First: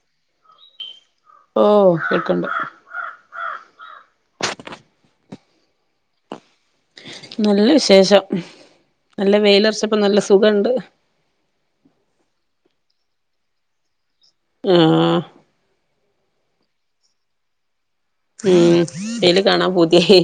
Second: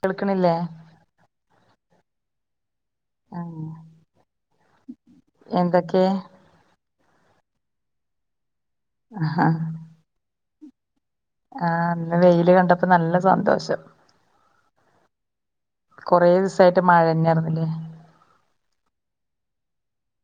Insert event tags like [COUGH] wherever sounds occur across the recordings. കേൾക്കണില്ലേ കേൾക്കിണ്ട് ആ എന്തൊക്കെ നല്ല വിശേഷം നല്ല ആ വേര്ലൊറച്ചപ്പം നല്ല സു [UNINTELLIGIBLE] ആ ഇന്ന് വെയില് കണ്ടപ്പോ നല്ല സന്തോഷം ഉം കൊറേ ദിവസായിട്ട് മഴന്നാർന്നില്ലേ ഉം വെയില് കാണാൻ പൂത്യായി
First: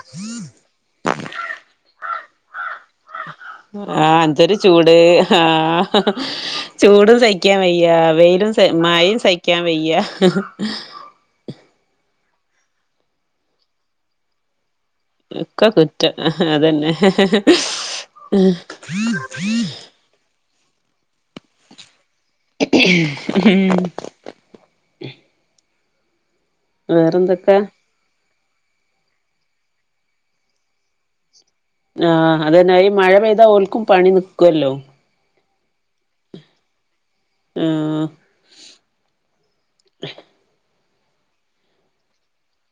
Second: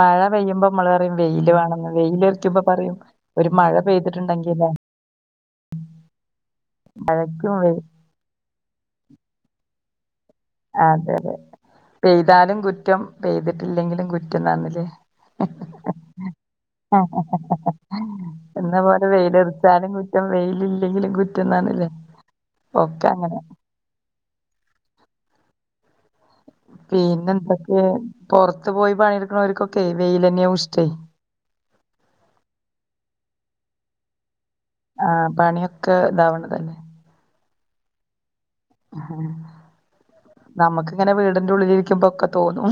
മഴ പെയ്യുമ്പോ നമ്മള് വെയില് വാണംന്ന് വെയില് അർക്കുമ്പ പറിയും ആഹ് എന്തൊരു ചൂട് ഹാ ചൂടും മഴയ്ക്കും സയ്ക്കാൻ വെ വയ്യാ വെയിലും സയ് മയിൽ സയ്ക്കാൻ വയ്യ അതെ അതെ പെയ്താലും കുറ്റം പെയ്തിട്ടില്ലെങ്കിലും കുറ്റംന്നർഞ്ഞിലേ ഒക്കെ കുറ്റം അതെന്നെ ല്ലെങ്കിലും കുറ്റന്നർഞ്ഞിലേ ഉം പിന്നെ വേറെന്തൊക്കെ എന്തൊക്കെ പൊറത്ത് പോയി പണിടിക്കിണോർക്കൊക്കെയ് വെയിലെന്ന്യാവും ഇഷ്ടേ ആഹ് അതെന്നെ ഈ മഴ പെയ്താ ഓൽക്കും പണി നി ആഹ് പണിയൊക്കെ താവ്ണതെന്നെ ഉം നമക്ക് അങ്ങനെ വീടിന്റെ ഉള്ളിലിരിക്കുമ്പോക്കെ തോന്നും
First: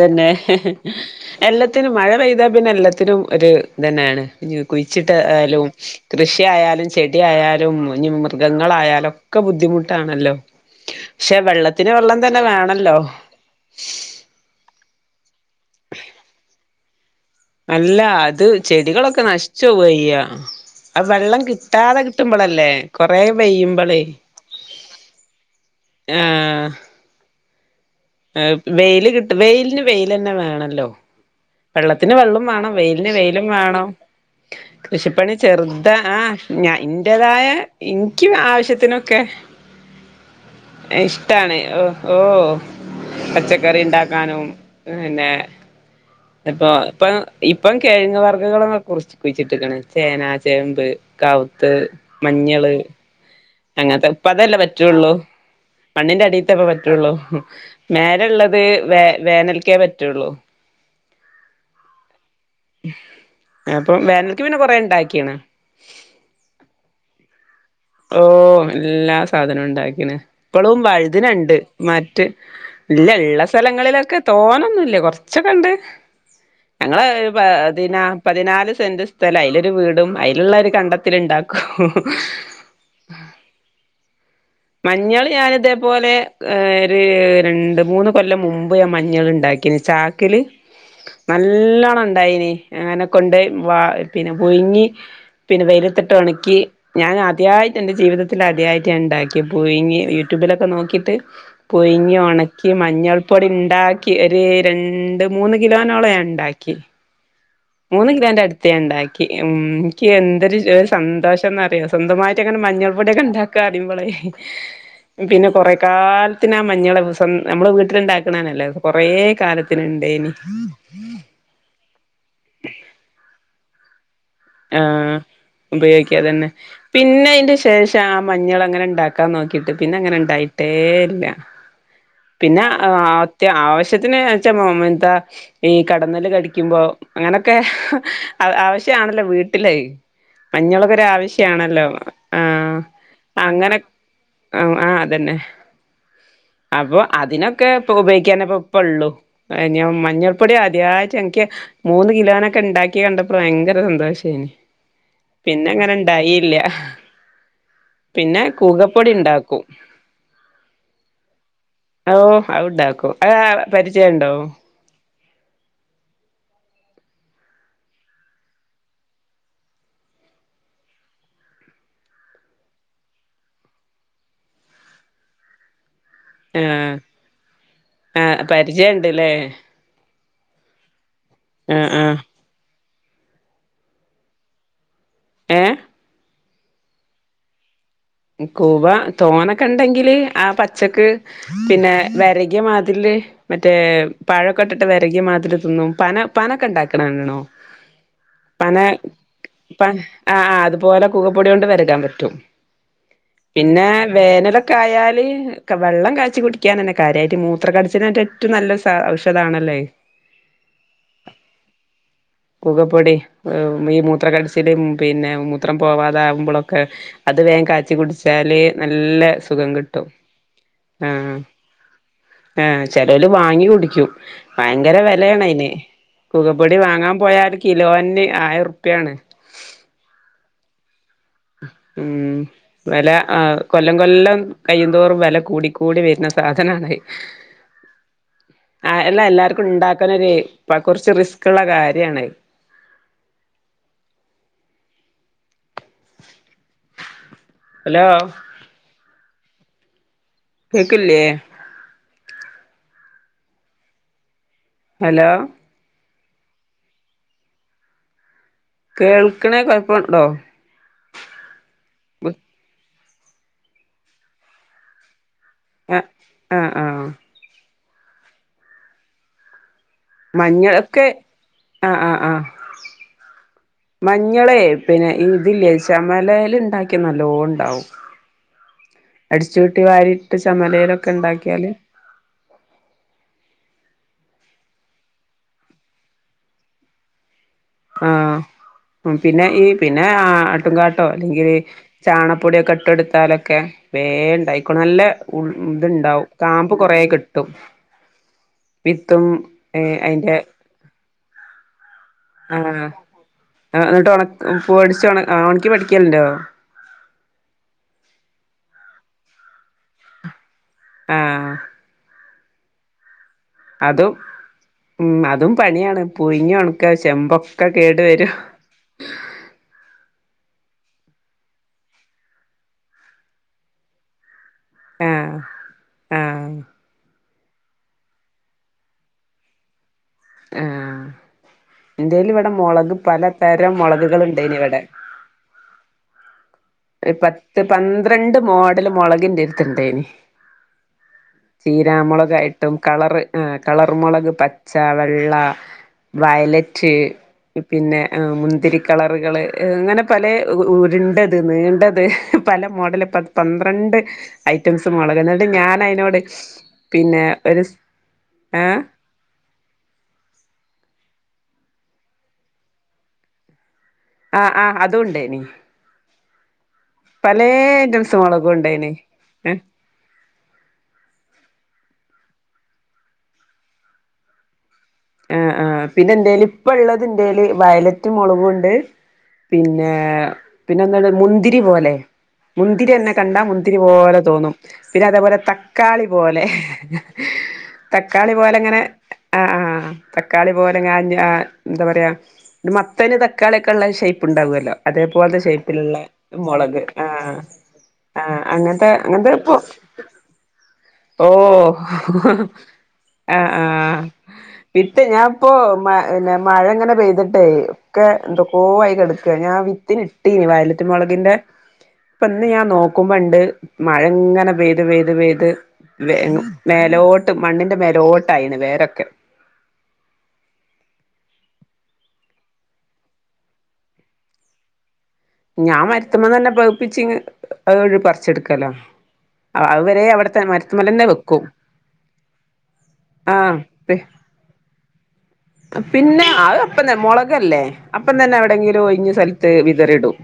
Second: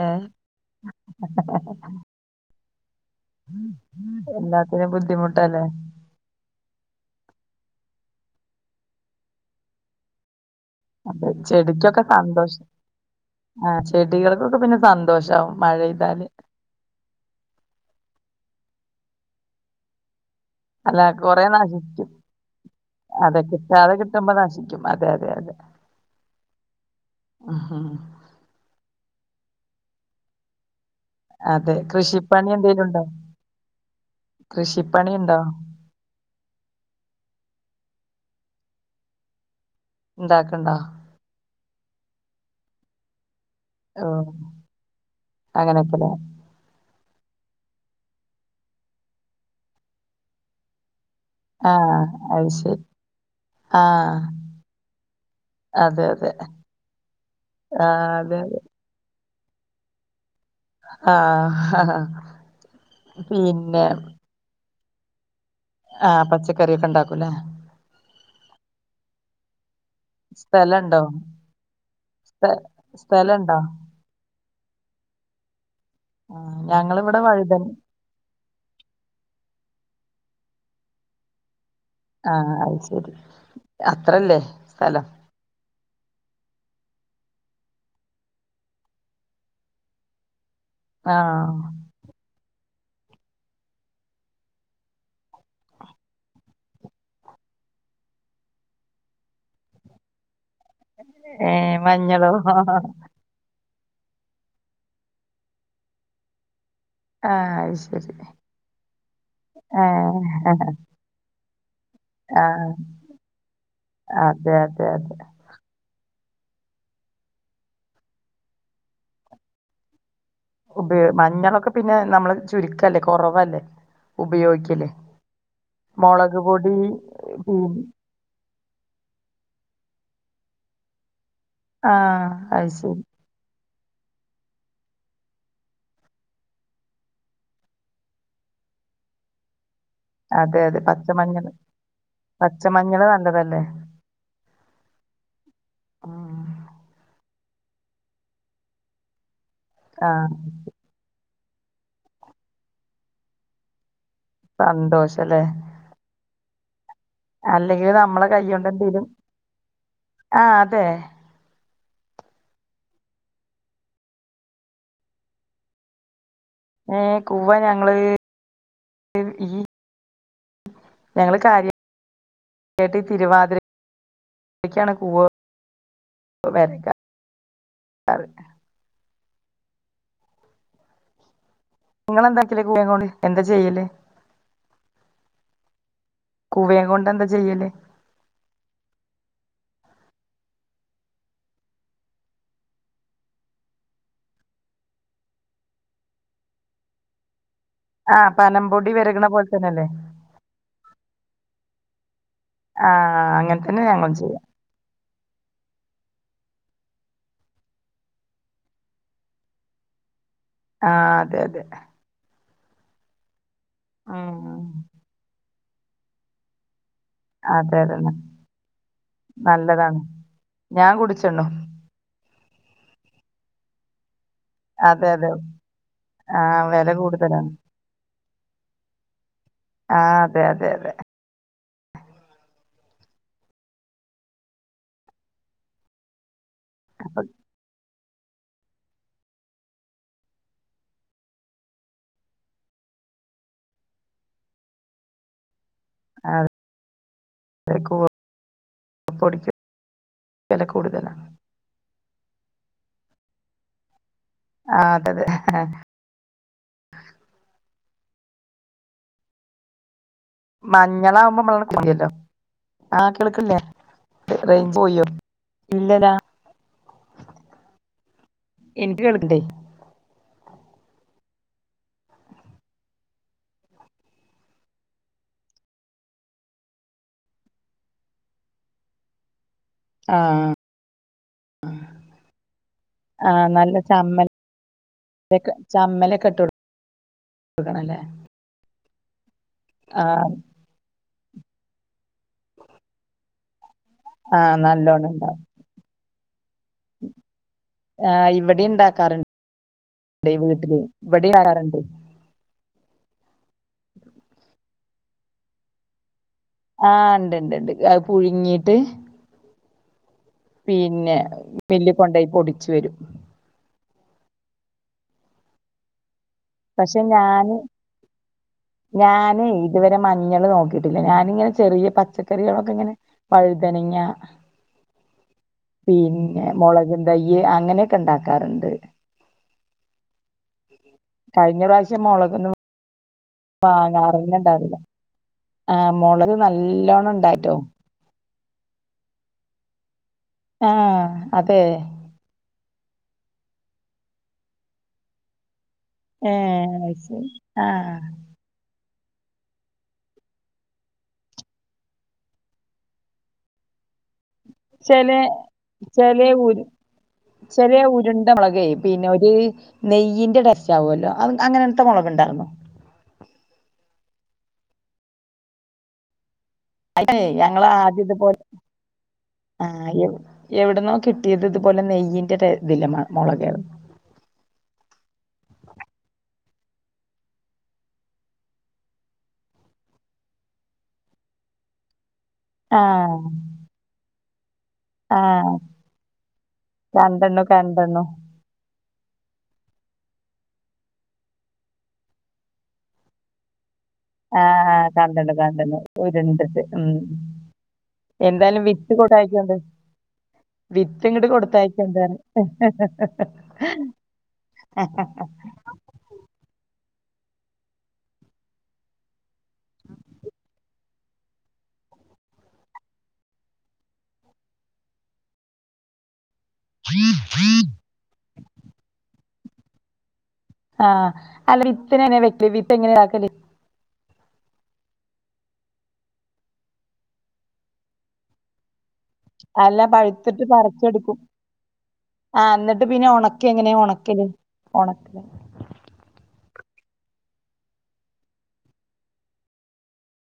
ഏഹ് എല്ലത്തിനും മഴ പെയ്താ പിന്നെല്ലെ ത്തിനും ഒരു ഇതന്നാണ് എല്ലാത്തിനും കുയ്ച്ചിട്ടേ ബുദ്ധിമുട്ടല്ലേ ആയാലും കൃഷിയായാലും ചെടി ആയാലും ലും ഇഞ്ഞ് മൃഗങ്ങളായാലൊക്കെ ബുദ്ധിമുട്ടാണല്ലോ പക്ഷെ വെള്ളത്തിന് ചെടിക്കൊക്കെ വെള്ളം തന്നെ സന്തോഷ് വേണല്ലോ ആ ചെടികൾകൊ ക്ക് പിന്നെ സന്തോഷാവും മഴെയ്താല്. അല്ല അത് ചെടികളൊക്കെ നശിച്ചോവാ ചെയ്യാ അല്ല ആ വെള്ളം കൊറേ കിട്ടാതെ നശിക്കും. കിട്ടുമ്പളല്ലേ കൊറേ അതെ കിട്ടാതെ പെയ്യുമ്പളേ കിട്ടുമ്പൊ നശിക്കും അതെയതെ അതെ. ആഹ് അഹാ ഏഹ് വെയില് കിട്ട് വെയിലിന് വെയിലെന്നെ വേണല്ലോ. അതെ വെള്ളത്തിന് വെള്ളും കൃഷിപ്പണി വേണം. എന്തേലും ഉണ്ടോ വെയിലിന് വെയിലും വേണം കൃഷിപ്പണി ചെറുതാ ആഹ് ഞ ഇന്റെതായെ ക്ക്യ് ആവശ്യത്തിനൊക്കെ ഉണ്ടാക്കണ്ടോ ഇഷ്ടാണ്. ഒ ഓഹ് പച്ച ക്കറി ഓ ഇണ്ടാക്കാനും പിന്നെ അങ്ങനെയൊക്കെല്ലേ ഇപ്പൊ ഇപ്പ ഇപ്പം കിഴങ്ങ് വർഗ്ഗങ്ങള് കുറിച്ച് കുഴിച്ചിട്ടിക്ക്ണ് ചേന, ചേമ്പ് കാവുത്ത്, ആഹ് അത് മഞ്ഞള് ശരി അങ്ങൻത്തെ ആഹ് ഇപ്പ അതല്ലേ പറ്റൊള്ളൂ. അതെ മണ്ണിന്റെ അതെ അടിത്തേപ്പ പറ്റൊള്ളു ആഹ് അതെ അതെ മേലള്ളത് വേ വേനൽക്കേ പറ്റൊള്ളൂ. ആഹ് ഹ ഹാ അപ്പം വേനൽക്ക് പിന്നെ കൊറേ ണ്ടാക്കീണ്. ആ പച്ചക്കറി ഒക്കെ ഉണ്ടാക്കുലേ. ഓഹ് എല്ലാ സാധനവും ഉണ്ടാ ക്കിണ്. ഇപ്പളും സ്ഥലണ്ടോ വഴുതനണ്ട്. മറ്റ് സ്ഥ ഇല്ല ഇള്ള സ്ഥലണ്ടോ സ്ഥലങ്ങളിലൊക്കെ തോനെ ന്നുല്ല കുറച്ചൊക്കെണ്ട്. ആ ഞങ്ങള് ഞങ്ങളിവിടെ പ വഴുതൻ തിനാ പതിനാല് സെൻ്റ് സ്ഥലാ അയ്ലൊരു വീടും അയ്ലുള്ളര് കണ്ടത്തില് ണ്ടാക്കും. ആ അയ് ശരി അത്രല്ലേ സ്ഥലം അതുപോലെ ഏ ഒരു രണ്ട് മൂന്ന് കൊല്ലം മുമ്പ് ഞാൻ മഞ്ഞള് ണ്ടാക്കിന്ന് ചാക്കില് ആ നല്ലോണം ഇണ്ടായിനി അങ്ങനെ കൊണ്ടോയ് വ പിന്നെ പുഴുങ്ങി പിന്നെ വെയിലത്തിട്ട് ഒണക്കി ഞൻ അദ്യായി എന്റെ ജീവിതത്തില് അദ്യായിട്ട് ഞാൻണ്ടാക്കി പുഴുങ്ങി യൂട്യൂബിലൊ ക്കെ നോക്കിട്ട് ഏ പുഴിങ്ങി മഞ്ഞളോ ഒണക്കി മഞ്ഞൾപ്പൊടി ഉണ്ടാക്കി ഒരു രണ്ട് മൂന്ന് കിലോനോളം ഞാൻണ്ടാക്കി ആ അത് മൂന്ന് ശരി കിലാന്റെ അടുത്ത് ഞാൻ ഉണ്ടാക്കി ഉം ഏ എനിക്ക് എന്തൊരു ഒരു സന്തോഷ് ട്ടെന്നറിയോ സ്വന്തമായിട്ട് ആ അങ്ങനെ മഞ്ഞൾ പൊടിയൊക്കെണ്ടാക്കാ അറിമ്പളേയ് അതെ അതെ അതെ പിന്നെ കൊറേക്കാൽ ത്തിനാ മഞ്ഞള് സ്വ നമ്മള് വീട്ടില്ണ്ടാക്കണന്നെല്ലേ കൊറേ കാലത്തിന്ണ്ടേയ്നി ഉപയോ മഞ്ഞളൊക്കെ പിന്നെ നമ്മള് ചുരുക്കല്ലേ കൊറവല്ലെ ഏ മുളക് ഉപയോഗിക്കാതന്നെ പൊടി പിന്നെ അയ്ന്റെ പി ശേഷം ആ മഞ്ഞളങ്ങനെണ്ടാക്കാൻ നോക്കി ട്ട് പിന്നെ അങ്ങനെ ഇണ്ടായിട്ടേ ഇല്ല ആ പിന്നെ അത് അഹ് ശരി അത്യാവിശ് എത്ത്നോ [UNINTELLIGIBLE] ച്ചാ [UNINTELLIGIBLE] ഈ കടെന്നല്ല് കടിക്കുമ്പോ അങ്ങനൊക്കെ അ ആവശ്യാണ് ഇല്ല വീട്ടിലെയ് അതെ അതെ മഞ്ഞളൊക്കൊരു പച്ചമഞ്ഞള് ആവശ്യാണല്ലോ ആഹ് പച്ചമഞ്ഞള് നല്ലതല്ലേ അങ്ങനെ ആഹ് അഹ് അതന്നെ ഉം അപ്പൊ അതിനൊ ക്കെ ഉപോഗിക്കാനേപ്പ ഇപ്പ ഒള്ളു ഞാ ആ മഞ്ഞൾപ്പൊടി അദ്യയി്ട്ടാ എൻക്ക് മൂന്ന് കിലോനൊക്കെ ഇണ്ടാക്ക്യേ കണ്ടപ്പള് ഭയങ്കര സന്തോ ഉം സന്തോഷല്ലേ പിന്നെ അങ്ങനെ ഇണ്ടായില്ല അഹ് അല്ലെങ്കിൽ നമ്മളെ കയൊണ്ടെ ന്തേിലും ഇണ്ടാക്കും ആഹ് അതെ ഓഹ് അഔണ്ടാക്കും അഹ് പരിചയം ഇണ്ടോ ഏഹ് കൂവ്വാ ഞങ്ങള് ഈ ഞങ്ങള് കാര്യം കേട്ട് തിരുവാതിരക്കാണ് കൂവ ആഹ് വരക്കാറ് ആഹ് പരിചയം ഇണ്ട് ലേ. ആഹ് ആഹ് നിങ്ങളെന്താക്കല് [UNINTELLIGIBLE] എന്താ ചെയ്യല്? ഏഹ് ക്കൂവെ കൊണ്ട് എന്താ ചെയ്യല് ഇ കൂവ തോനൊക്കെ ഇണ്ടെങ്കില് ആഹ് പച്ചക്ക് പിന്നെ വെരക്യ മാതിര്ല് മറ്റേ പാഴൊക്കെ ഇട്ടിട്ട് വെരക്യ മാതിരി തിന്നും പന പനൊക്കെ ഉണ്ടാക്ക്ണ ണ്ട്ണോ ആ പന പനംപൊടി വരകണ പോലെ തന്നെയല്ലേ പന ആഹ് അതുപോലെ കുകപ്പൊട്യകൊണ്ട് വെരകാൻ പറ്റും ആ അങ്ങനെ തന്നെ പിന്നെ ഞങ്ങളും ചെയ്യാ വേനലൊക്കെ ആയാല് വെള്ളം കാച്ചി കുടിക്കാൻ തന്നെ കാര്യായിട്ട് മൂത്ര കടിച്ചിനായിട്ട് ഏറ്റവും നല്ല ഔഷധാണല്ലോ അത്. ആഹ് അതെ അതെ കുകപ്പൊടി. ഈ ഉം മൂത്രക്കടച്ചില് മ് പിന്നെ ത്രം പോവാതാകുമ്പളൊക്കെ. അത് വേങ്കാ അതെ ച്ചി അതെ ന- കുടിച്ചാല് നല്ല സുഖം നല്ലതാണ് കിട്ടും. ഞാൻ ആഹ് കുടിച്ചിണ്ണു ആഹ് ചെലോൽ വാങ്ങി കുടിക്ക്യു. ഭയങ്കര അതെ അതെ വെലേണ് അയ്ന്. ആ കുകപ്പൊടി വില വാങ്ങാൻ കൂടുതലാണ് പോയാൽ കിലോൻ ന് ആയിര ഉർപ്യ ആണ്. ആഹ് അതെ അതെ അതെ ഉം വെല ആ കൊല്ലം കൊല്ലം കയ്യുന്തോറും വെല കൂടിക്കൂടി വര്ന സാധനാണത്. അപ്പൊ ആഹ് എല്ലാ എല്ലാർക്കും ഉണ്ടാക്കനൊര് പ്പ കൊർച്ച് റിസ്ക് ഉള്ള കാര്യാണത്. ആഹ് അലോ അപ്പൊടിച്ച് വില കൂടുതലാ ആഹ് അതെ ഹലോ അതെ കേൾക്ക്ണേ കൊഴപ്പ മഞ്ഞളാകുമ്പോ മ്മള [UNINTELLIGIBLE] ആഹ് കേൾക്കില്ലേ റെയ്‌ഞ്ച് പോയോ? ആ ഇല്ലടാ ആഹ് ആഹ് എനിക്ക് കേൾക്ക്ണ്ടേ മഞ്ഞൾക്ക് ആഹ് ആഹ് ആഹ് മഞ്ഞളേ പിന്നെ ഇതില്ലേ ചമലേൽ ഇണ്ടാക്കിയ നല്ലോണ്ടാവും അടിച്ച് ച്ചൂട്ടി വാരിട്ട് ആഹ് ചമലയിലെ ലൊക്കെണ്ടാക്കിയാല് ലെക്കെ ചമ്മലൊക്കെ ഇട്ട് കൊട് കൊടുക്കണല്ലേ ആ ഉം പിന്നെ ഈ പിന്നെ ആ ആഹ് ആട്ടുകാട്ടോ അല്ലെങ്കില് ചാണപ്പൊടിക്കെ ഇട്ട് കൊട്ത്താലൊക്കെ ആഹ് വേണ്ടായിക്കൊളും നല്ല നല്ലോണം ഉണ്ടാവും ഉൾ ത്ണ്ടാവും കാമ്പ് കൊറെ കിട്ടും ആഹ് ഇവിടെ വിത്തും ഉണ്ടാക്കാറുണ്ട് ഏ ഐന്റെ വഡിയ ആറണ്ട് ആഹ് ആ ന്നിട്ട് ഒണക്ക് പൊടിച്ച് ഒണക്ക് ഒണക്കി പൊടിക്കല്ണ്ടോ? ആഹ് ണ്ട് ണ്ട് ണ്ട് അത്‌ പുഴുങ്ങീട്ട് പിന്നെ ആഹ് മില്ല് കൊണ്ടോയി പൊടി ച്ച് വരും അതും ഉം അതും പണിയാണ് പുയ്ങ്ങി ഒണക്ക പക്ഷെ ഞാന് ചെമ്പൊക്കെ കേട് വരും ഞ്ഞള് നോക്കീട്ടില്ല ഞാനിങ്ങനെ ചെറിയ പച്ചക്കറികളൊക്കെ ഇങ്ങനെ വഴുതനങ്ങ ആഹ് പിന്നെ ആഹ് മൊളകും തൈ യ്യ് അങ്ങനെക്കെണ്ടാക്കാറുണ്ട് ആഹ് ഇന്റേല് വടെ മൊളക് പലതരം മൊളകുകൾ ഇണ്ടേനി വാങ്ങാറ്ന്നെണ്ടായ്നില ഇവിടെ ആഹ് മുളക് നല്ല പത്ത് പന്ത്രണ്ട് മോഡല് മുളകിന്റെട്ത്ത്ണ്ടേയ്നി ആഹ് അതേ ട്ടും കളറ് ആഹ് കളറ്മൊളക് പച്ച വെള്ള ഏഹ് വയലറ്റ് അത് ശരി ആഹ് പിന്നെ അ മുന്തിരി കളറ്കള് അങ്ങനെ പലേ ഉ ഉര്ണ്ട് ത് നീണ്ടത് പല മോഡല് പത് പന്ത്രണ്ട് ഐറ്റംസ് ചെലെ മുളക് എന്നിട്ട് ഞാൻ അതിനോട് ചെലേ ഉര് പിന്നെ ഒരു ചെലേ ഉര്ണ്ട മാെളകേ ഏ പിന്നെ ഒര് നെയ്യ്ന്റെ ടെസ്റ്റാവാെല്ലോ അങ് അങ്ങനെത്തെ മൊളക്ണ്ടാർന്നോ ആഹ് ആഹ് അതുണ്ടേനീ അതേ ഞങ്ങളാദ്യം ഇത്പോലെ മുളകും ഉണ്ടേനി ഏ ആഹ് എവ് എവ്ട്ന്നോ കിട്ടിയത് ഇത്പോലെ നെയ്യ് ഇന്റെതേര്ന്നില്ല മ മൊളെകെരം ആഹ് ആഹ് പിന്നെ ന്റേല് ഇപ്പള്ളത് ന്റേല് വയലറ്റ് മൊളകുണ്ട് പിന്നെ പിന്നെ എന്താള്ള് മുന്തിരി പോലെ മുന്തിര്യെന്നെ ആഹ് കണ്ടാ മുന്തിരി പോലെ തോന്നും പിന്നെ അതേപോലെ ആഹ് തക്കാളി പോലെ കണ്ടണ്ണു കണ്ടണ്ണു തക്കാളി പോലെങ്ങനെ ആഹ് ആഹ് തക്കാളി പോലെ കാഞ്ഞ ന്താ പറയാ മത്തന് തക്കാളി ക്കള്ള ഷേ്പ് ഉണ്ടാാവല്ലോ ആഹ് കണ്ടണ്ണു അതേപോലത കണ്ടണ്ണു ഷേപ്പിലുള്ള ഉരുണ്ടിട്ട് മുളക് ഉം ആഹ് ആഹ് എന്തായാലും അങ്ങനത്തെ വിത്ത് അങ്ങനത്തെ ഇപ്പൊ കൊടായിക്കൊണ്ട് വിത്ത് ഇങ്ങട്ട് ഓഹ് കൊടുത്തയക്കണ്ടാന്ന് ആഹ് ആഹ് വിത്ത് ഞാൻ ഇപ്പോ മ ന്നെ മഴ ങ്ങനെ പെയ്തിട്ടെ ഒക്കെ എന്തൊക്കോ ആയ് കെട് ക്ക ഞാൻ വിത്തിന് ഇട്ടീനി വയല റ്റൽ മൊളക്ന്റെ പ്പ ഇന്ന് ഞാൻ നോക്കുമ്പണ്ട് മഴങ്ങനെ പെയ്ത് പെയ്ത് പെയ്ത് വെ മേലോട്ട് മണ്ണ്ന്റെ മേലോട്ടായ്ണ് വേരൊക്കെ ആഹ് അല്ല വിപ്പങ്ങനെ വെക്കല് വിപ്പ എങ്ങനെ ആക്കല് ഞാൻ മര്ത്ത്മന്നെ പകിപ്പി അത് പറിച്ചെടുക്കല അല്ലാ പഴുത്തിട്ട് പറിച്ചെടുക്കും വെക്കും ആഹ് എന്നിട്ട് പിന്നെ ഉണക്ക എങ്ങനെയ ആഹ് ഉണക്കല് ഉണക്കല് പിന്നെ അ അപ്പന്നെ മുളകല്ലേ അപ്പം തന്നെ എവിടെങ്കിലും ഒഴിഞ്ഞ സ്ഥലത്ത് വിതറിടും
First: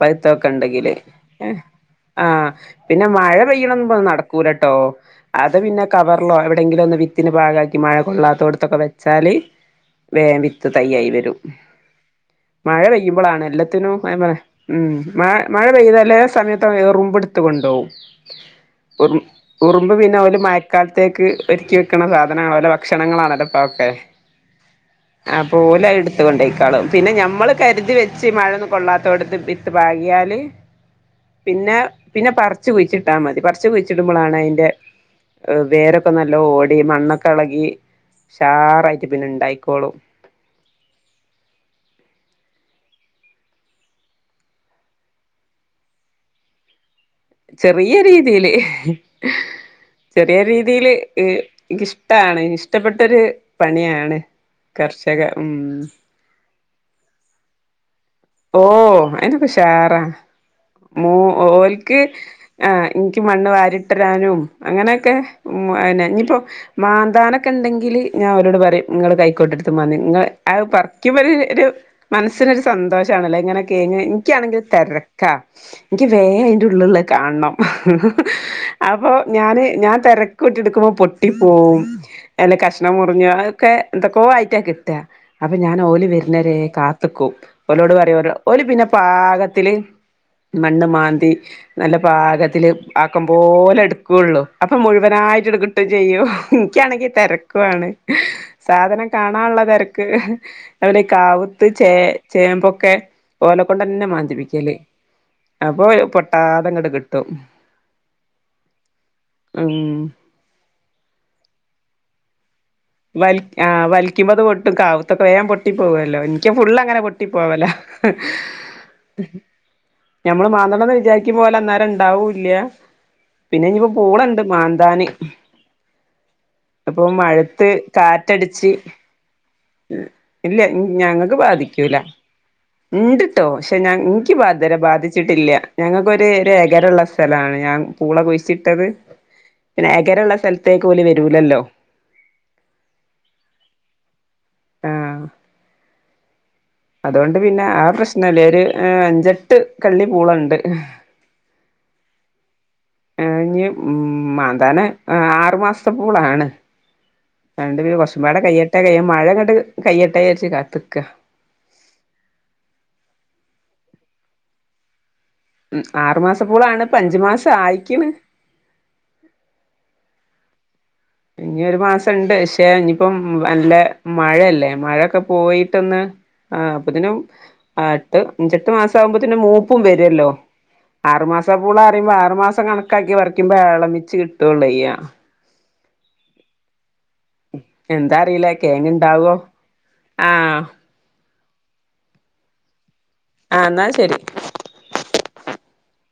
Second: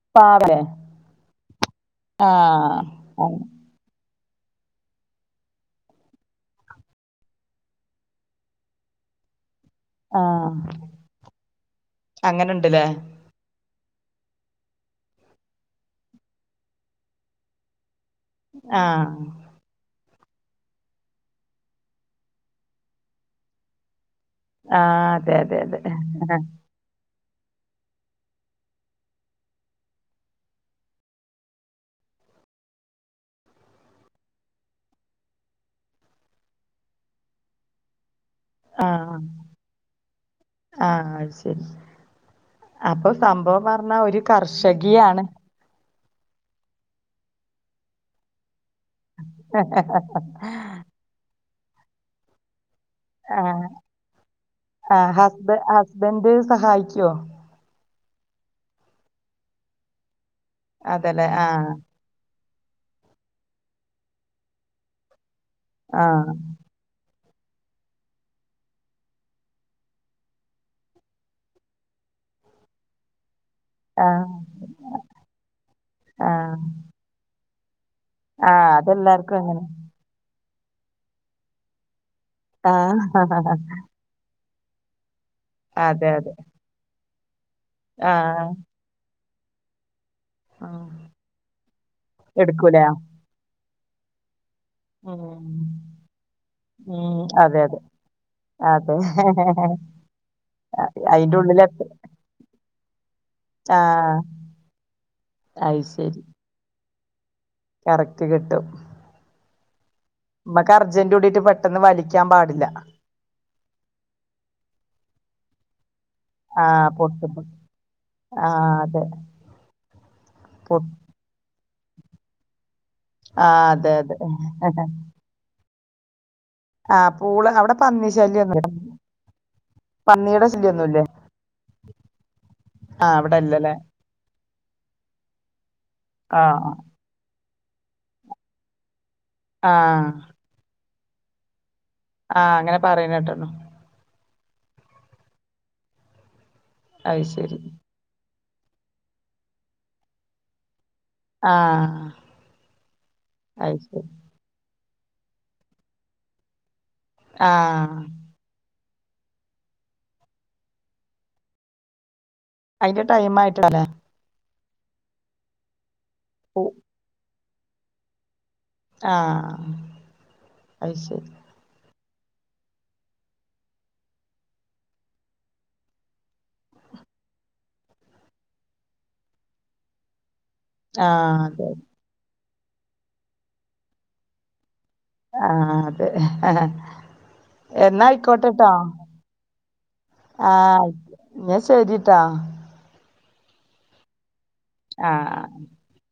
പഴുത്തക്കെ പാവല് ഉണ്ടെങ്കില് ആഹ് പിന്നെ മഴ പെയ്യ്ണം പോ നട കൂലട്ടോ അത് പിന്നെ കവറിലോ എവിടെങ്കിലൊന്ന് വിത്തിന് പാഗാക്കി മഴ കൊള്ളാത്തോടുത്ത് ത്തെക്കെ വച്ചാല് വേ ആഹ് വിത്ത് തൈയായി വരും മഴ അങ്ങനെണ്ട്ല്ലേ പെയ്യുമ്പളാണ് എല്ലാ ത്തി പറ ഉം മഴ മഴ പെയ്തല്ലേ സമയത്ത് എറുമ്പെടുത്ത കൊണ്ടൊകും ആഹ് റ് ഉറുമ്പ് പിന്നെ ല മയക്കാലത്തേക്ക് ഒരുക്കി വെക്ക്ണ സാധനാണ് ഓലെ ഭക്ഷണങ്ങളാണല്ലോ തക്കെ ആഹ് അതെ ആ അതെ അതെ പോല അത് എടുത്തൊണ്ടേക്കാളും പിന്നെ ഞമ്മ നമ്മള് കരുതി വെച്ച് മഴൊന്നും കൊള്ളാത്തോട്ത്ത് വിത്ത് പാകിയാല് പിന്നെ പിന്നെ പർച്ച് കുഴിച്ചിട്ടാ മതി പർച്ച് കുഴിച്ചിടുമ്പളാണയിന്റെ വേരൊക്കെ നല്ലോ ഓടി മണ്ണൊക്കെ എളകി ഷാറായിട്ട് ആഹ് പിന്നെണ്ടായിക്കോളും ആഹ് അത് ശരി അപ്പൊ സംഭവം പറഞ്ഞാ ഒരു കർഷകിയാണ് ചെറിയ രീതിയില് ചെറിയ രീതീല് ഈ ഇൻകിഷ്ടാണ് ഇഷ് ഷ്ടപ്പെട്ടൊര് ആഹ് പണിയാണ് കർഷക ഉം ക്കോ ഓ അയിനൊക്കൊഷാറാ മൂ അതെല്ലേ ഒ ആഹ് ഓൽക്ക് ആഹ് എൻക്ക് മണ്ണ് വാരിട്ടരാനും അങ്ങനെക്കെ ഉം അയന്നെ ആഹ് ഇഞ്ഞിപ്പോ മാന്താന ക്കണ്ടെങ്കില് ഞാ ഓരോട് പറയും ങ്ങള് കൈക്കോട്ടെടുത്ത് മാന്തി ങ്ങള് അത്‌ പറിക്കുമ്പര് ഒരു മനസ്സിനൊരു സന്തോ ഷ്‌ടാണ് ല്ലെ ഇങ്ങനെ കെയ്ഞ്ഞ് ആഹ് ഇൻക്ക്യാണെങ്കിൽ തെരക്കാ എൻക്ക് വേ ആഹ് അയിൻ്റ ഉള്ളിള്ളത് കാണണം. ആഹ് അപ്പോ അതെല്ലാർക്കും ഞാന് അങ്ങനെ ഞാൻ തെര കൂട്ടി ട്ക്കുമ്പം പൊട്ടി പോവും. എല്ല കഷ്ണം മുറിഞ്ഞു ആഹ് അതൊക്കെ എന്തൊക്കോ ആയി ട്ട്യാ കിട്ടാ അപ്പൊ ഞാൻ ഓല് അതെ അതെ വര്ന്നരേ കാ തുക്കും ഓലോട് പറയോല്ലൊ ആഹ് ഓല് പിന്ന പാക ത്തില് മണ്ണ് മാന്തി നല്ല പാകത്തില് എടുക്കൂലേ ആക്കം പോല എട് ക്കൂള്ളൂ. അപ്പം ഉം മുഴുവനായിട്ട് ട് ക്ക്ട്ടും ചെയ്യും ഇൻക്ക്യാണെങ്കി ഉം അതെ അതെ തെരക്കുവാണ്. അതെ സാധനം കാണാള്ള തെരക്ക് അവോലെ അയിന്റെ ഉള്ളിൽ കാവുത്ത്, എത്ര ചേ ചേമ്പൊക്കെ ഓലെ കൊണ്ടെന്ന ആഹ് മാന്തിപ്പിക്കല് അത് അപ്പൊ ശരി പൊട്ടാതങ്ങട് കി ട്ടും കറക്റ്റ് കിട്ടും ഉം മ്മക്ക് അർജന്റൂടീട്ട് പെട്ടെന്ന് വലിക്കാം പാടില്ല വൽ ആ വൽക്കിമ്പത് പൊട്ടും കാവുത്തൊക്ക വേം പൊട്ടി പോവെ ല്ലോ ഇൻക്ക് ആഹ് ഫുള്ളങ്ങനെ പൊട്ടി പൊട്ടുമ്പോ പോവലാ ആഹ് അതെ ഞമ്മള് പൊ മാന്തണന്ന് വിജാരിക്കുമ്പോലന്നാ ണ്ടാവൂല്ല്യ ആഹ് പിന്നെഞ്ഞ്പ്പ അതെ അതെ പോണ് ണ്ട് മാന്താന് ആ അപ്പൊ പൂള് മഴത്ത് അവ്ടെ കാറ്റടിച്ച് പന്നിയുടെ ഇല്ല ശല്യൊന്നുല്ലേ ഞങ്ങക്ക് ബാധിക്കൂല ആഹ് ണ്ട്ട്ടോ അവിടെല്ലല്ലേ ശെ ഞങ്ങ് ൻക്ക് ബ ദരെ ബാധിച്ചിട്ടില്ല്യ ഞങ്ങക്കൊര് ര് ആഹ് എകരള്ള സ് [UNINTELLIGIBLE] ണ് ഞാൻ പൂള കുയ്ച്ചിട്ടത് പിന്നെ ആഹ് എകരള്ള സൽത്തേ തൊലി വരൂലല്ലോ ആഹ് അങ്ങനെ പറയുന്നേട്ട്ണ്. ആഹ് അത് അതുകൊണ്ട് ശരി പിന്നെ ആ പ്രശ്നല്ലേ രു ആ അഞ്ചെട്ട് കള്ളി പൂളണ്ട് ആഹ് ആ നി അത് ശരി മാന്താന് ആഹ് ആറു മാസത്തെപ്പൂളാണ് ആ ഇണ്ട് ആഹ് പീല്കുറച്ചും പാടെ കയ്യട്ടെ ട്ട കയ്യുംമഴങ്ങട്ട് കയ്യെട്ടെച്ച് കാത്ത്ക്കാ അയ്ന്റെ ടൈം ആയിട്ട്ണ്ടാവൂല മ് ആറു പോ മാസപ്പൂളാണ് ഇപ്പഞ്ച് മാസ് സായിക്ക്ണ് ആഹ് അഅ്ശ- ഇനിയൊരു മാസം ണ്ട് ക്ഷേ ഇനിയിപ്പം നല്ല മഴയല്ലേ മഴൊക്കെ പോയിട്ടൊന്ന് ആ അപ്പത്തിനും ആ എട്ട് അഞ്ചെട്ട് മാസം ആകുമ്പോത്തിനും മൂപ്പും വരൊല്ലോ ആഹ് ആറുമാസ അതെ പൂളാന്നറിമ്പോ ആറുമാസം സം കണക്കാക്കി പറിയ്ക്കുമ്പോ ഏളമിച്ച് കിട്ടൊള്ളുയ്യാ ആഹ് അതെ ഹ്ഹാ എന്താ അറിയില കേങ്ങ് ഉണ്ടാവോ ആഹ് എന്നാ ശരി ട്ടാ ആഹ് എന്നാ ശെരി ആഹ്